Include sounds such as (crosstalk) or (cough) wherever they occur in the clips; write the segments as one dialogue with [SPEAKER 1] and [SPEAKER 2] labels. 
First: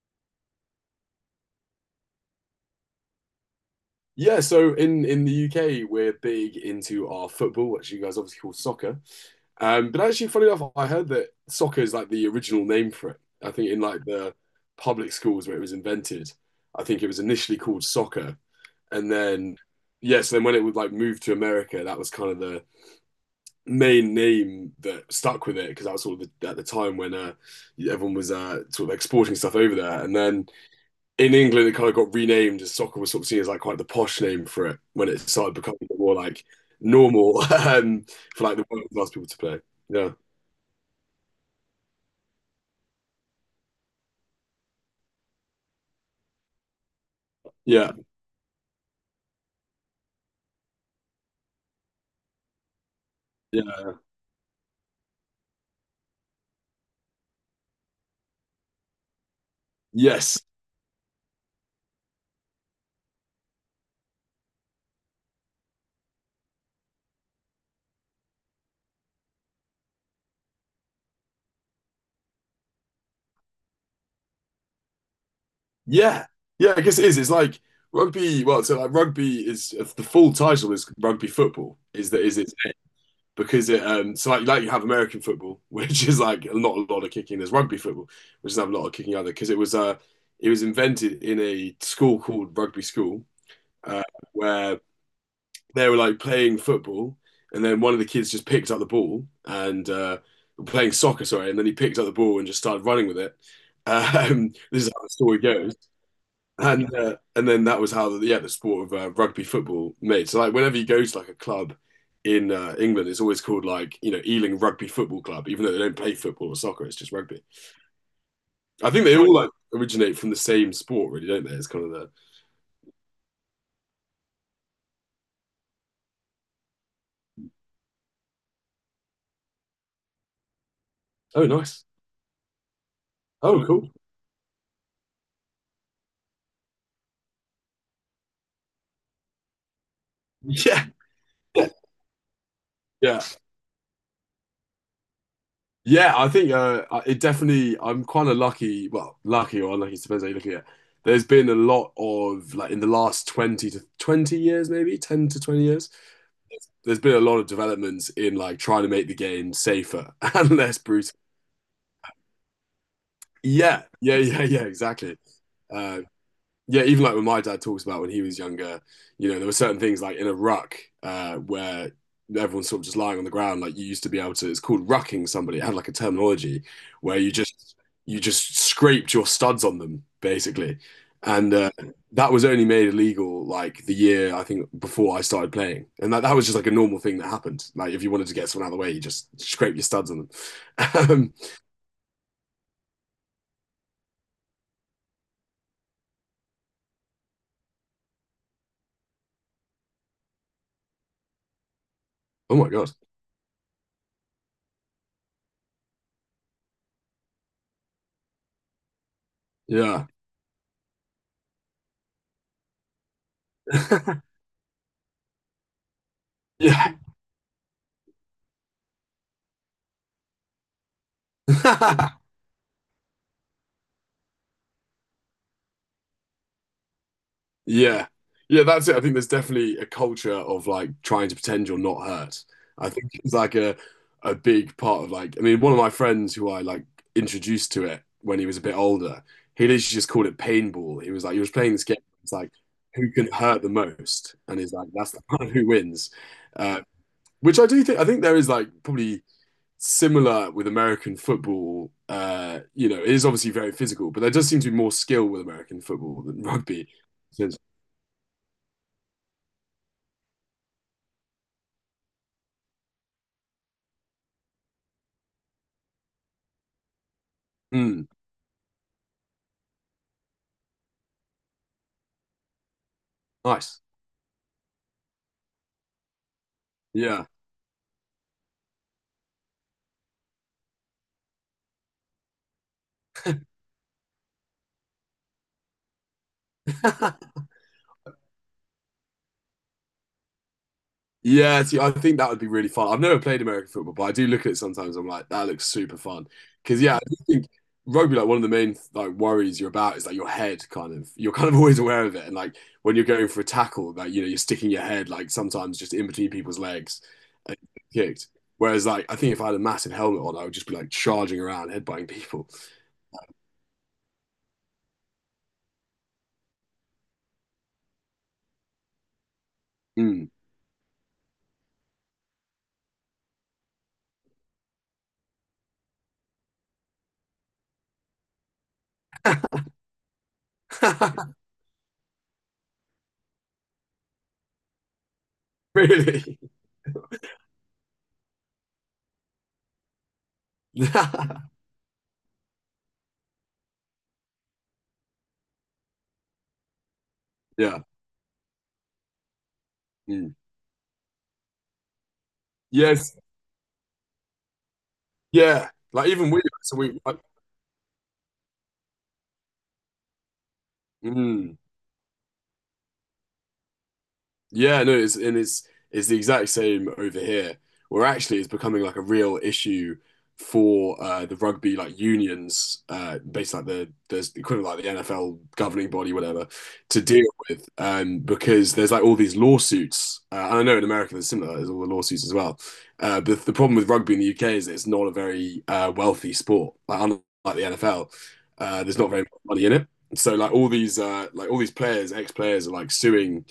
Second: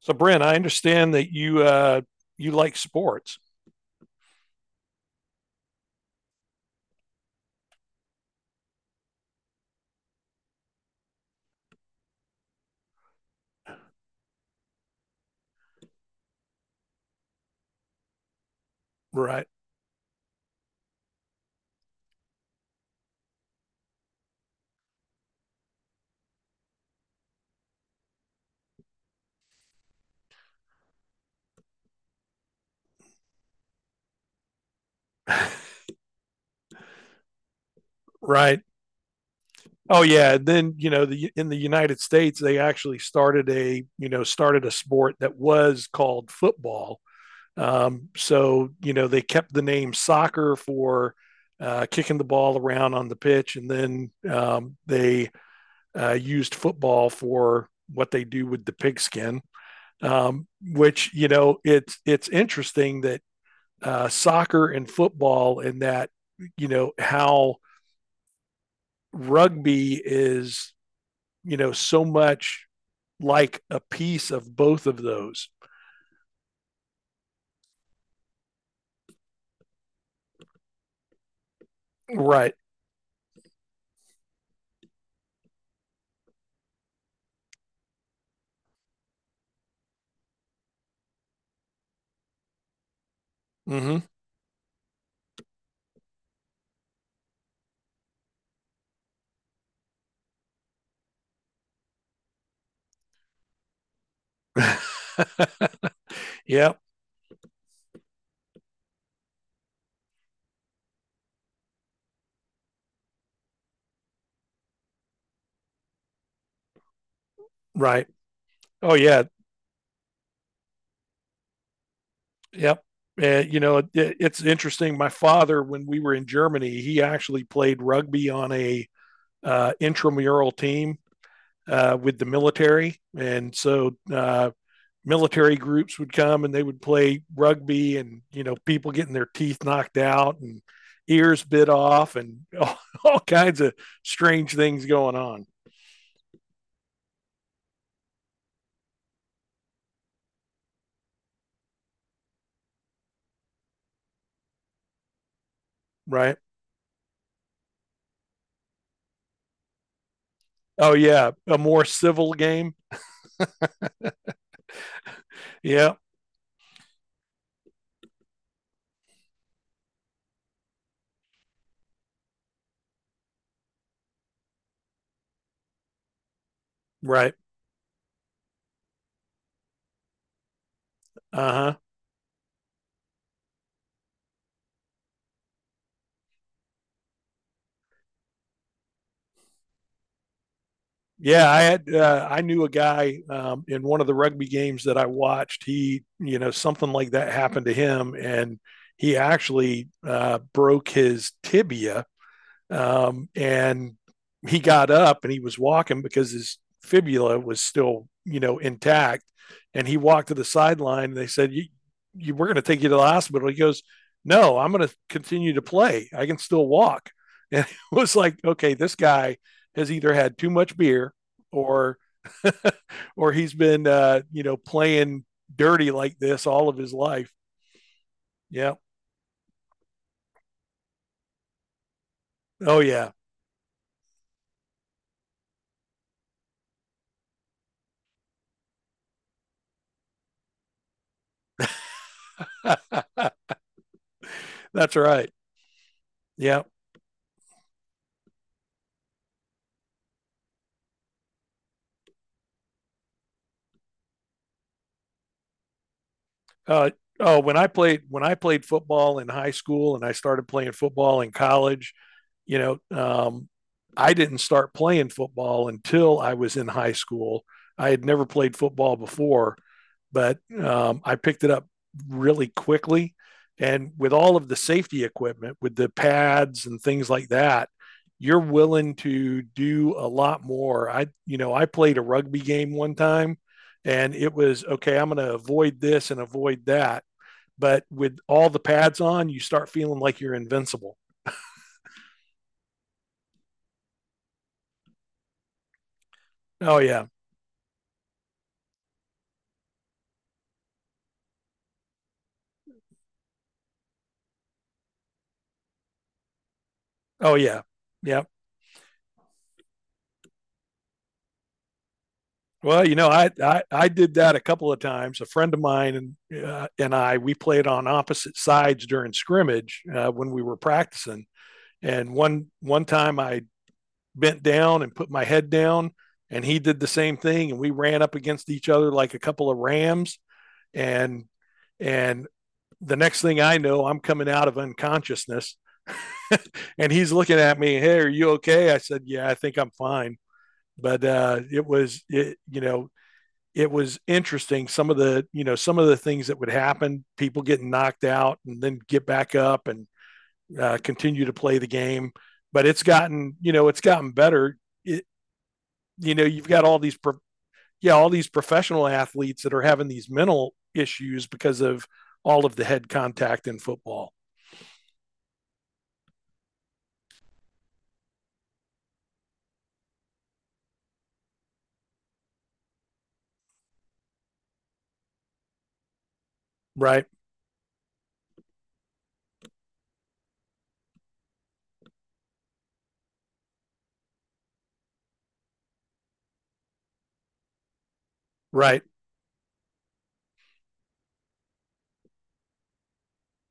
[SPEAKER 1] So, Brent, I understand that you you like sports.
[SPEAKER 2] Yeah, so in the UK, we're big into our football, which you guys obviously call soccer. But actually, funny enough, I heard that soccer is like the original name for it. I think in like the public schools where it was invented, I think it was initially called soccer, and
[SPEAKER 1] Right,
[SPEAKER 2] then, yeah, so then when it would like move to America, that was kind of the main name that stuck with it because that was sort of the, at the time when everyone was sort of exporting stuff over there, and then in England, it kind of got renamed as soccer was sort of seen as like quite the posh name for it when it started becoming more like normal (laughs) for like
[SPEAKER 1] right.
[SPEAKER 2] the working class people to play.
[SPEAKER 1] Oh
[SPEAKER 2] Yeah,
[SPEAKER 1] yeah, and then you know the in the United States they actually started a you know started a sport that was called football.
[SPEAKER 2] yeah,
[SPEAKER 1] So they kept the name soccer for kicking the ball around on the pitch, and
[SPEAKER 2] yeah,
[SPEAKER 1] then they used football for what they do with the pigskin,
[SPEAKER 2] yes,
[SPEAKER 1] which it's interesting that soccer and football, and that you know how rugby is so much like a piece of both of those.
[SPEAKER 2] yeah, yeah. I guess it is. It's like rugby. Well, so like rugby is, the full title is rugby football. Is it
[SPEAKER 1] Right.
[SPEAKER 2] because it so like you have American football, (laughs) which is like not a lot of kicking. There's rugby football, which doesn't have a lot of kicking either because it was invented in a school called rugby school,
[SPEAKER 1] Mm-hmm.
[SPEAKER 2] uh, where they were like playing football, and then one of the kids just picked up the ball and, playing soccer, sorry, and then he picked up the ball and just started running with it. (laughs) This is how the story goes,
[SPEAKER 1] Yep.
[SPEAKER 2] and and then that was how yeah, the sport of rugby football made. So like whenever you go to like a club in, England, it's always called, like, you know, Ealing Rugby Football Club, even though they don't play football or soccer, it's just rugby.
[SPEAKER 1] Right.
[SPEAKER 2] I
[SPEAKER 1] Oh
[SPEAKER 2] think they
[SPEAKER 1] yeah.
[SPEAKER 2] all like originate from the same sport, really, don't they? It's kind of the
[SPEAKER 1] Yep. It's interesting. My father, when we were in Germany, he actually played rugby on a intramural team
[SPEAKER 2] oh, nice,
[SPEAKER 1] with the military, and
[SPEAKER 2] oh, cool,
[SPEAKER 1] so military groups would come and they would play rugby, and people getting their teeth knocked out and
[SPEAKER 2] yeah,
[SPEAKER 1] ears bit
[SPEAKER 2] (laughs)
[SPEAKER 1] off, and (laughs) all
[SPEAKER 2] yeah.
[SPEAKER 1] kinds of strange things going on.
[SPEAKER 2] Yeah, I think, it definitely. I'm kind of lucky. Well, lucky or unlucky, it depends how you look at it. There's been a lot of, like, in the last 20 to 20 years, maybe 10 to 20 years.
[SPEAKER 1] Right?
[SPEAKER 2] There's been a lot of developments in like trying to make the game safer (laughs) and less
[SPEAKER 1] Oh
[SPEAKER 2] brutal.
[SPEAKER 1] yeah, a more civil game.
[SPEAKER 2] Yeah, yeah, yeah, yeah, exactly.
[SPEAKER 1] Yeah,
[SPEAKER 2] Uh, yeah, even like when my dad talks about when he was younger, you know, there were certain things like in a ruck, where everyone's sort of just lying on the ground. Like you used to be able to, it's called rucking somebody. It had like a terminology where you
[SPEAKER 1] right.
[SPEAKER 2] just you just scraped your studs on them, basically,
[SPEAKER 1] Uh
[SPEAKER 2] and
[SPEAKER 1] huh.
[SPEAKER 2] that was only made illegal like the year I think before I started playing, and that was just like a normal thing that happened. Like if you wanted to get someone out of the way, you just scrape your studs on them. (laughs) um,
[SPEAKER 1] Yeah, I knew a guy in one of the rugby games that I watched. Something like that happened to him, and he actually broke his tibia.
[SPEAKER 2] oh my god.
[SPEAKER 1] And he got up and he was walking because his fibula was still, intact. And he
[SPEAKER 2] Yeah,
[SPEAKER 1] walked to the sideline. And they said, we're going to take you to the hospital. He goes,
[SPEAKER 2] (laughs)
[SPEAKER 1] no, I'm going to continue to play. I can still
[SPEAKER 2] yeah.
[SPEAKER 1] walk. (laughs) And it was like, okay, this guy has either had too much beer or
[SPEAKER 2] (laughs)
[SPEAKER 1] (laughs) or he's been playing dirty like this all of his life.
[SPEAKER 2] Yeah. Yeah,
[SPEAKER 1] Yeah.
[SPEAKER 2] that's it. I think there's definitely a culture of like trying to pretend you're not hurt.
[SPEAKER 1] Oh
[SPEAKER 2] I think
[SPEAKER 1] yeah.
[SPEAKER 2] (laughs) it's like a big part of, like, I mean, one of my friends who I like introduced to it when he was a bit older, he literally just called it paintball. He was playing this game. It's like who can hurt the most, and he's like
[SPEAKER 1] That's
[SPEAKER 2] that's the (laughs)
[SPEAKER 1] right.
[SPEAKER 2] one who wins.
[SPEAKER 1] Yeah.
[SPEAKER 2] Uh, which I think there is, like, probably similar with American football. You know, it is obviously very physical, but there does seem to be more skill with American football than rugby.
[SPEAKER 1] Uh, oh,
[SPEAKER 2] So
[SPEAKER 1] when I played football in high school, and I started playing football in college, you know, um, I didn't start playing football until I was in high school. I had
[SPEAKER 2] Mm,
[SPEAKER 1] never played football before, but I picked it up really quickly.
[SPEAKER 2] nice.
[SPEAKER 1] And with all of the safety equipment, with the pads and things
[SPEAKER 2] Yeah.
[SPEAKER 1] like that, you're willing to do a lot more. I played a rugby game one time, and it was okay, I'm going to avoid this and avoid that.
[SPEAKER 2] (laughs)
[SPEAKER 1] But with all the pads on, you start feeling like you're invincible.
[SPEAKER 2] Yeah, see, I think that would be really fun. I've never played American football, but I do look at it sometimes. I'm like, that looks super fun.
[SPEAKER 1] Oh,
[SPEAKER 2] Because, yeah, I
[SPEAKER 1] yeah.
[SPEAKER 2] do think rugby, like, one of the main like worries you're about is like your head you're kind of (laughs) always aware of it. And like when you're going for a tackle, like, you know, you're sticking your head like sometimes just in between people's legs
[SPEAKER 1] Oh,
[SPEAKER 2] and
[SPEAKER 1] yeah.
[SPEAKER 2] you get
[SPEAKER 1] Yeah.
[SPEAKER 2] kicked. Whereas like I think if I had a massive helmet on, I would just be like charging around, headbutting people.
[SPEAKER 1] Well, I did that a couple of times. A friend of mine and I we played on opposite sides during scrimmage
[SPEAKER 2] Mm.
[SPEAKER 1] when we were practicing. And one time I bent down and put my head down, and he did the same thing, and we ran up against each other like a couple of rams. And
[SPEAKER 2] (laughs)
[SPEAKER 1] and the next thing I know, I'm coming out of unconsciousness,
[SPEAKER 2] Really?
[SPEAKER 1] (laughs) and he's looking at me. Hey, are you okay? I said, yeah, I think I'm fine. But
[SPEAKER 2] (laughs)
[SPEAKER 1] it was, it was interesting. Some of the things that would happen, people getting
[SPEAKER 2] Yeah.
[SPEAKER 1] knocked out and then get back up and
[SPEAKER 2] Mm.
[SPEAKER 1] continue to play the game, but it's
[SPEAKER 2] Yes.
[SPEAKER 1] gotten you know it's gotten better. It,
[SPEAKER 2] Yeah, like
[SPEAKER 1] you know
[SPEAKER 2] even we,
[SPEAKER 1] you've got
[SPEAKER 2] so
[SPEAKER 1] all these
[SPEAKER 2] we
[SPEAKER 1] pro-
[SPEAKER 2] like,
[SPEAKER 1] yeah all these professional athletes that are having these mental issues
[SPEAKER 2] mm.
[SPEAKER 1] because of all of the head contact in football.
[SPEAKER 2] Yeah, no, it's and it's it's the exact same over here, where actually it's becoming like a real issue for, the rugby, like, unions, based like the there's the equivalent like the NFL governing body, whatever, to
[SPEAKER 1] Right.
[SPEAKER 2] deal with, because there's like all these lawsuits. And I know in America there's similar, there's all the lawsuits as well. But the problem with rugby in the UK is that it's not a very, wealthy sport, like unlike the NFL.
[SPEAKER 1] Right.
[SPEAKER 2] There's not very much money in it. So like all these players, ex players are like suing,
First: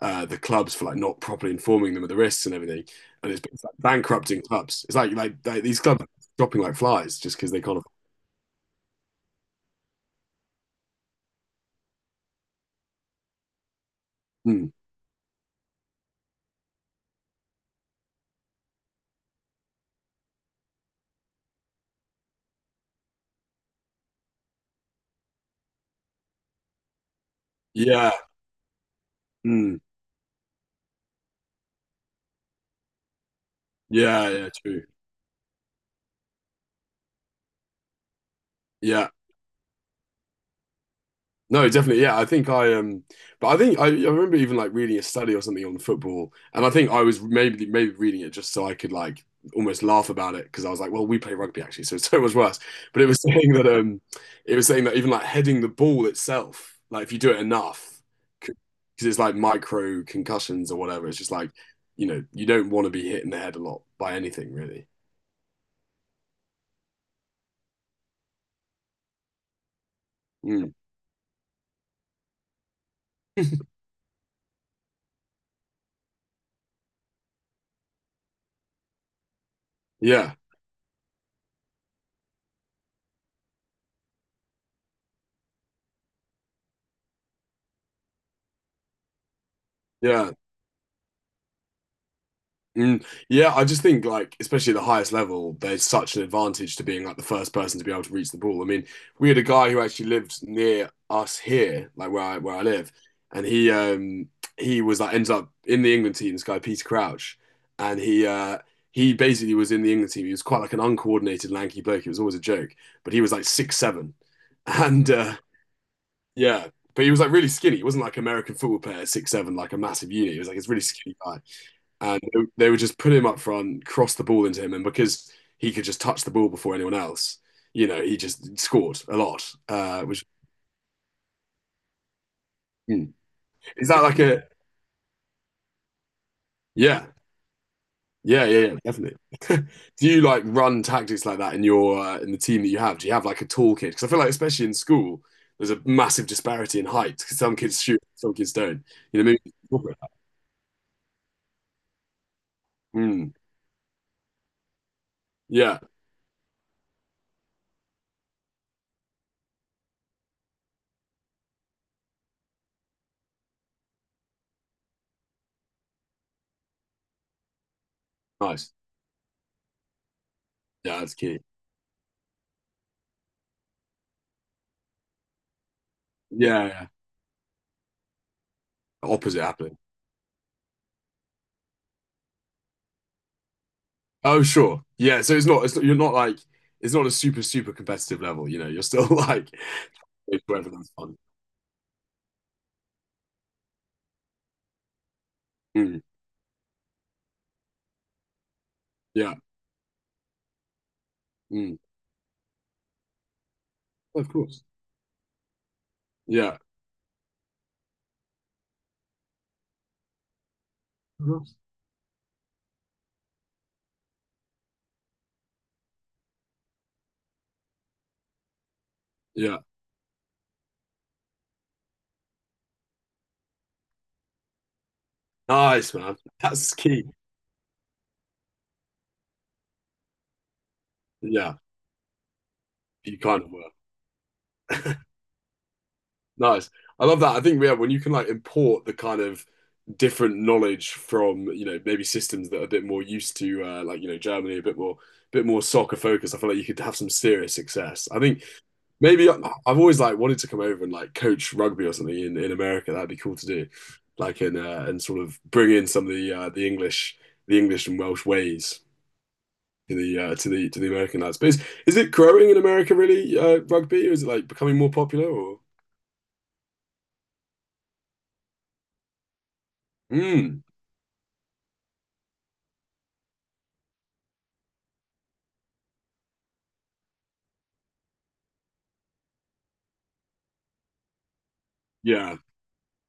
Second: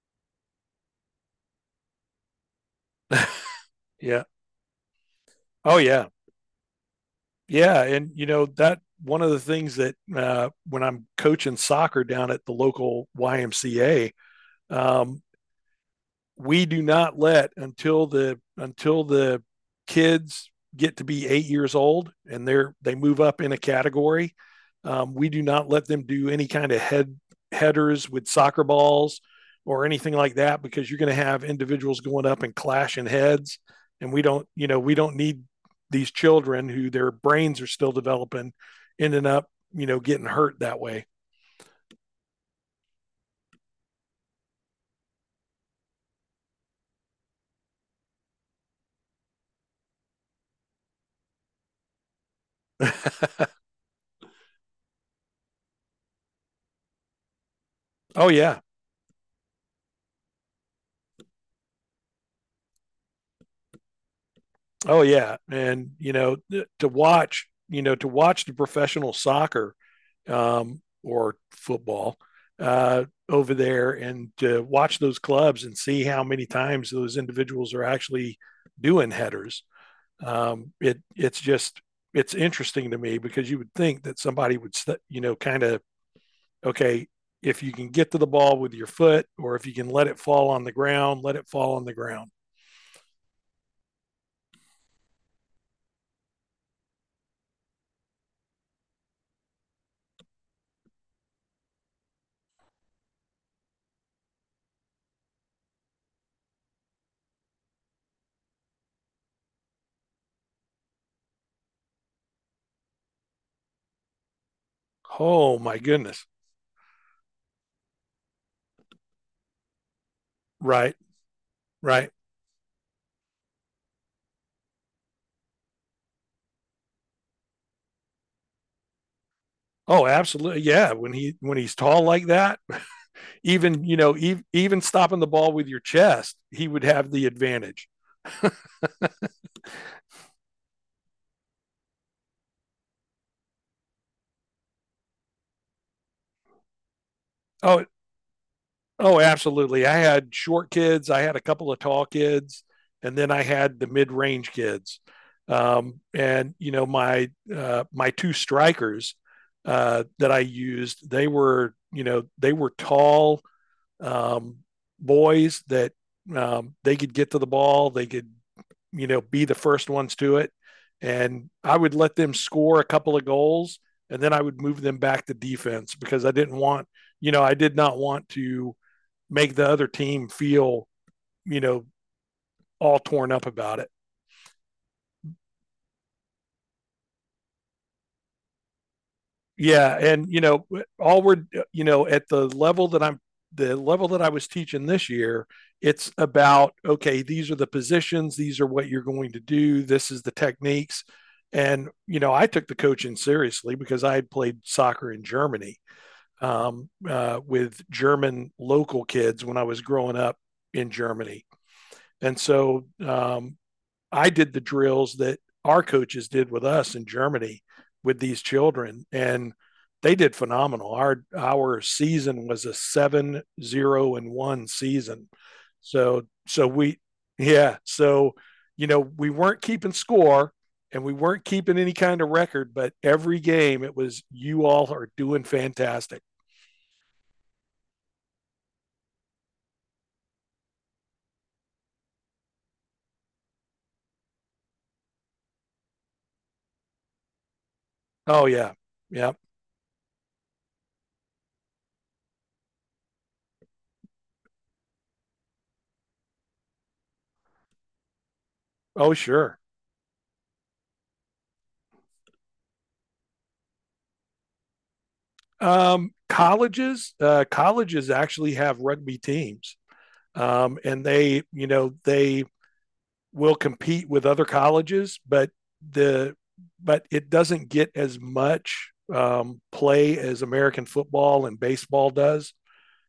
[SPEAKER 2] the clubs for like not properly informing them of the risks and everything, and it's like
[SPEAKER 1] (laughs) Yeah.
[SPEAKER 2] bankrupting clubs. It's like they,
[SPEAKER 1] Oh
[SPEAKER 2] these clubs are
[SPEAKER 1] yeah.
[SPEAKER 2] dropping like flies just because they can't.
[SPEAKER 1] Yeah,
[SPEAKER 2] Afford.
[SPEAKER 1] and you know that one of the things, that when I'm coaching soccer down at the local YMCA,
[SPEAKER 2] Mm,
[SPEAKER 1] um, we do not let, until the kids get to be 8 years old and they move up in a category, we do not let them do any kind of headers
[SPEAKER 2] yeah,
[SPEAKER 1] with soccer balls
[SPEAKER 2] mm,
[SPEAKER 1] or anything like that, because you're going to have individuals going up and clashing heads, and we
[SPEAKER 2] yeah,
[SPEAKER 1] don't
[SPEAKER 2] yeah,
[SPEAKER 1] you know
[SPEAKER 2] true.
[SPEAKER 1] we don't need these children, who their brains are still developing,
[SPEAKER 2] Yeah,
[SPEAKER 1] ending up getting hurt that way.
[SPEAKER 2] no, definitely. Yeah, I think I but I think I remember even like reading a study or something on football, and I think I was maybe reading it just so I could like almost laugh about it because I was like, well, we play rugby actually, so it's so much worse. But it was (laughs)
[SPEAKER 1] (laughs)
[SPEAKER 2] saying that, even like heading the ball itself, like, if you do it enough,
[SPEAKER 1] Oh
[SPEAKER 2] because
[SPEAKER 1] yeah.
[SPEAKER 2] it's like micro concussions or whatever, it's just like, you know, you don't want to be hit in the head a lot by anything really.
[SPEAKER 1] Oh yeah, and to watch the professional soccer,
[SPEAKER 2] Mm.
[SPEAKER 1] or football over
[SPEAKER 2] (laughs)
[SPEAKER 1] there, and to watch those clubs and see how many times those individuals are actually doing headers.
[SPEAKER 2] Yeah,
[SPEAKER 1] It it's just it's interesting to me, because you would think that somebody would, kind of, okay, if you can get to the ball with your foot, or if you can let it
[SPEAKER 2] yeah.
[SPEAKER 1] fall on the ground, let it fall on the ground.
[SPEAKER 2] Mm, yeah, I just think like, especially at the highest level, there's such an advantage to being like the first person to be able to reach the ball. I mean, we had a guy who actually lived near us here, like where I live, and he was like ends up in the England team. This guy, Peter Crouch, and he basically was in the England team. He was quite like an uncoordinated lanky bloke. It was always a joke, but he was like 6'7", (laughs) and
[SPEAKER 1] Oh my goodness!
[SPEAKER 2] yeah, but he was like really skinny. He wasn't like American football player 6'7", like a massive unit. He was like this really
[SPEAKER 1] Right,
[SPEAKER 2] skinny guy,
[SPEAKER 1] right.
[SPEAKER 2] and they would just put him up front, cross the ball into him, and because he could just touch the ball before anyone else, you know, he just scored a lot.
[SPEAKER 1] Oh,
[SPEAKER 2] Which
[SPEAKER 1] absolutely. Yeah, when he's tall like that,
[SPEAKER 2] Hmm.
[SPEAKER 1] even
[SPEAKER 2] is
[SPEAKER 1] you
[SPEAKER 2] that
[SPEAKER 1] know,
[SPEAKER 2] like
[SPEAKER 1] ev-
[SPEAKER 2] a
[SPEAKER 1] even stopping the ball with your chest, he would
[SPEAKER 2] yeah,
[SPEAKER 1] have the advantage.
[SPEAKER 2] yeah, yeah, yeah, definitely. (laughs) Do you like run tactics like that in, your in the team that you have? Do you have like a tall kid? Because I feel like, especially in school, there's a massive disparity in height. 'Cause some kids
[SPEAKER 1] Oh,
[SPEAKER 2] shoot, some kids don't.
[SPEAKER 1] oh,
[SPEAKER 2] You know, maybe.
[SPEAKER 1] absolutely. I had short kids, I had a couple of tall kids, and
[SPEAKER 2] Hmm.
[SPEAKER 1] then I had the mid-range kids.
[SPEAKER 2] Yeah,
[SPEAKER 1] And my two strikers that I used, they were tall, um, boys that, they could get to the ball, they could,
[SPEAKER 2] nice.
[SPEAKER 1] be the first ones to it.
[SPEAKER 2] Yeah, that's key.
[SPEAKER 1] And I would let them score a couple of goals, and then I would move them back to defense, because
[SPEAKER 2] Yeah, yeah, yeah.
[SPEAKER 1] I did not want to
[SPEAKER 2] Opposite
[SPEAKER 1] make the
[SPEAKER 2] happening.
[SPEAKER 1] other team feel, you know, all torn up about it.
[SPEAKER 2] Oh, sure. Yeah. So it's not, you're not like, it's not a super, super competitive level. You know, you're still (laughs) like,
[SPEAKER 1] Yeah, and you
[SPEAKER 2] it's
[SPEAKER 1] know
[SPEAKER 2] wherever that's fun.
[SPEAKER 1] all we're you know at the level that I'm the level that I was teaching this year,
[SPEAKER 2] Mm,
[SPEAKER 1] it's about, okay, these are the positions, these are what you're going
[SPEAKER 2] yeah.
[SPEAKER 1] to do, this is the techniques.
[SPEAKER 2] Mm.
[SPEAKER 1] And I took the coaching seriously because I
[SPEAKER 2] Oh, of
[SPEAKER 1] had played
[SPEAKER 2] course.
[SPEAKER 1] soccer in Germany,
[SPEAKER 2] Yeah.
[SPEAKER 1] with German local kids when I was growing up in
[SPEAKER 2] Of
[SPEAKER 1] Germany.
[SPEAKER 2] course.
[SPEAKER 1] And so I did the drills that our coaches did with us in Germany with these children, and
[SPEAKER 2] Yeah.
[SPEAKER 1] they did phenomenal. Our season was a 7-0-1 season.
[SPEAKER 2] Nice, man.
[SPEAKER 1] so so
[SPEAKER 2] That's
[SPEAKER 1] we
[SPEAKER 2] key.
[SPEAKER 1] yeah so you know we weren't keeping score and we weren't
[SPEAKER 2] Yeah.
[SPEAKER 1] keeping any kind of record, but
[SPEAKER 2] You
[SPEAKER 1] every
[SPEAKER 2] kind of were.
[SPEAKER 1] game it was you all are doing fantastic.
[SPEAKER 2] Nice. I love that. I think, yeah, when you can like import the kind of different knowledge from, you know, maybe systems that are a bit more used to, like, you know, Germany, a bit more soccer focused, I feel like you could have some serious success. I think.
[SPEAKER 1] Oh yeah,
[SPEAKER 2] Maybe
[SPEAKER 1] yeah.
[SPEAKER 2] I've always like wanted to come over and like coach rugby or something in, America. That'd be cool to do, like in and sort of bring in some of the English and Welsh ways
[SPEAKER 1] Oh sure.
[SPEAKER 2] to the to the to the American lads. But is it growing in America, really, rugby, or is it like becoming more popular? Or
[SPEAKER 1] Colleges actually have rugby teams,
[SPEAKER 2] Mm,
[SPEAKER 1] and they you know they will compete with other colleges, but the but it doesn't get as much play as American football and baseball
[SPEAKER 2] yeah,
[SPEAKER 1] does.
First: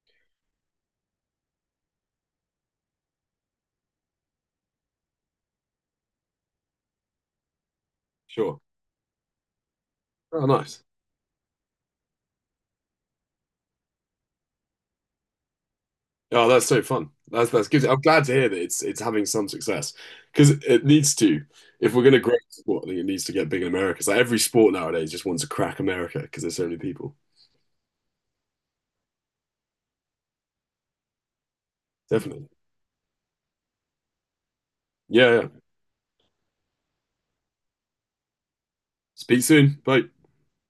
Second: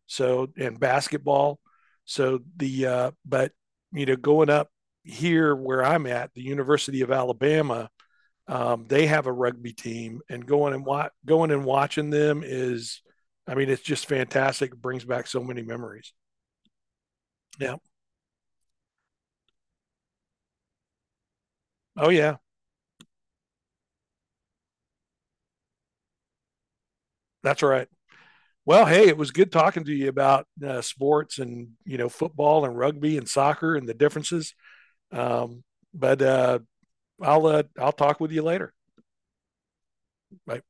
[SPEAKER 1] So and basketball. So the but you know going up here where I'm at, the University of Alabama,
[SPEAKER 2] sure.
[SPEAKER 1] they have a rugby team, and
[SPEAKER 2] Oh,
[SPEAKER 1] going
[SPEAKER 2] nice.
[SPEAKER 1] and wa- going and watching them is, I mean, it's just fantastic. It brings back so many memories.
[SPEAKER 2] Oh, that's so fun. That's
[SPEAKER 1] Yeah.
[SPEAKER 2] good. I'm glad to hear that it's having some success because it needs to. If we're
[SPEAKER 1] Oh
[SPEAKER 2] going to grow
[SPEAKER 1] yeah,
[SPEAKER 2] the sport, I think it needs to get big in America. It's like every sport nowadays just wants to crack America because there's so many people.
[SPEAKER 1] that's right. Well, hey, it was good talking to you about sports, and
[SPEAKER 2] Definitely.
[SPEAKER 1] football and rugby and soccer and the differences.
[SPEAKER 2] Yeah, yeah.
[SPEAKER 1] Um, but I'll talk with you later.
[SPEAKER 2] Speak soon. Bye.
[SPEAKER 1] Bye.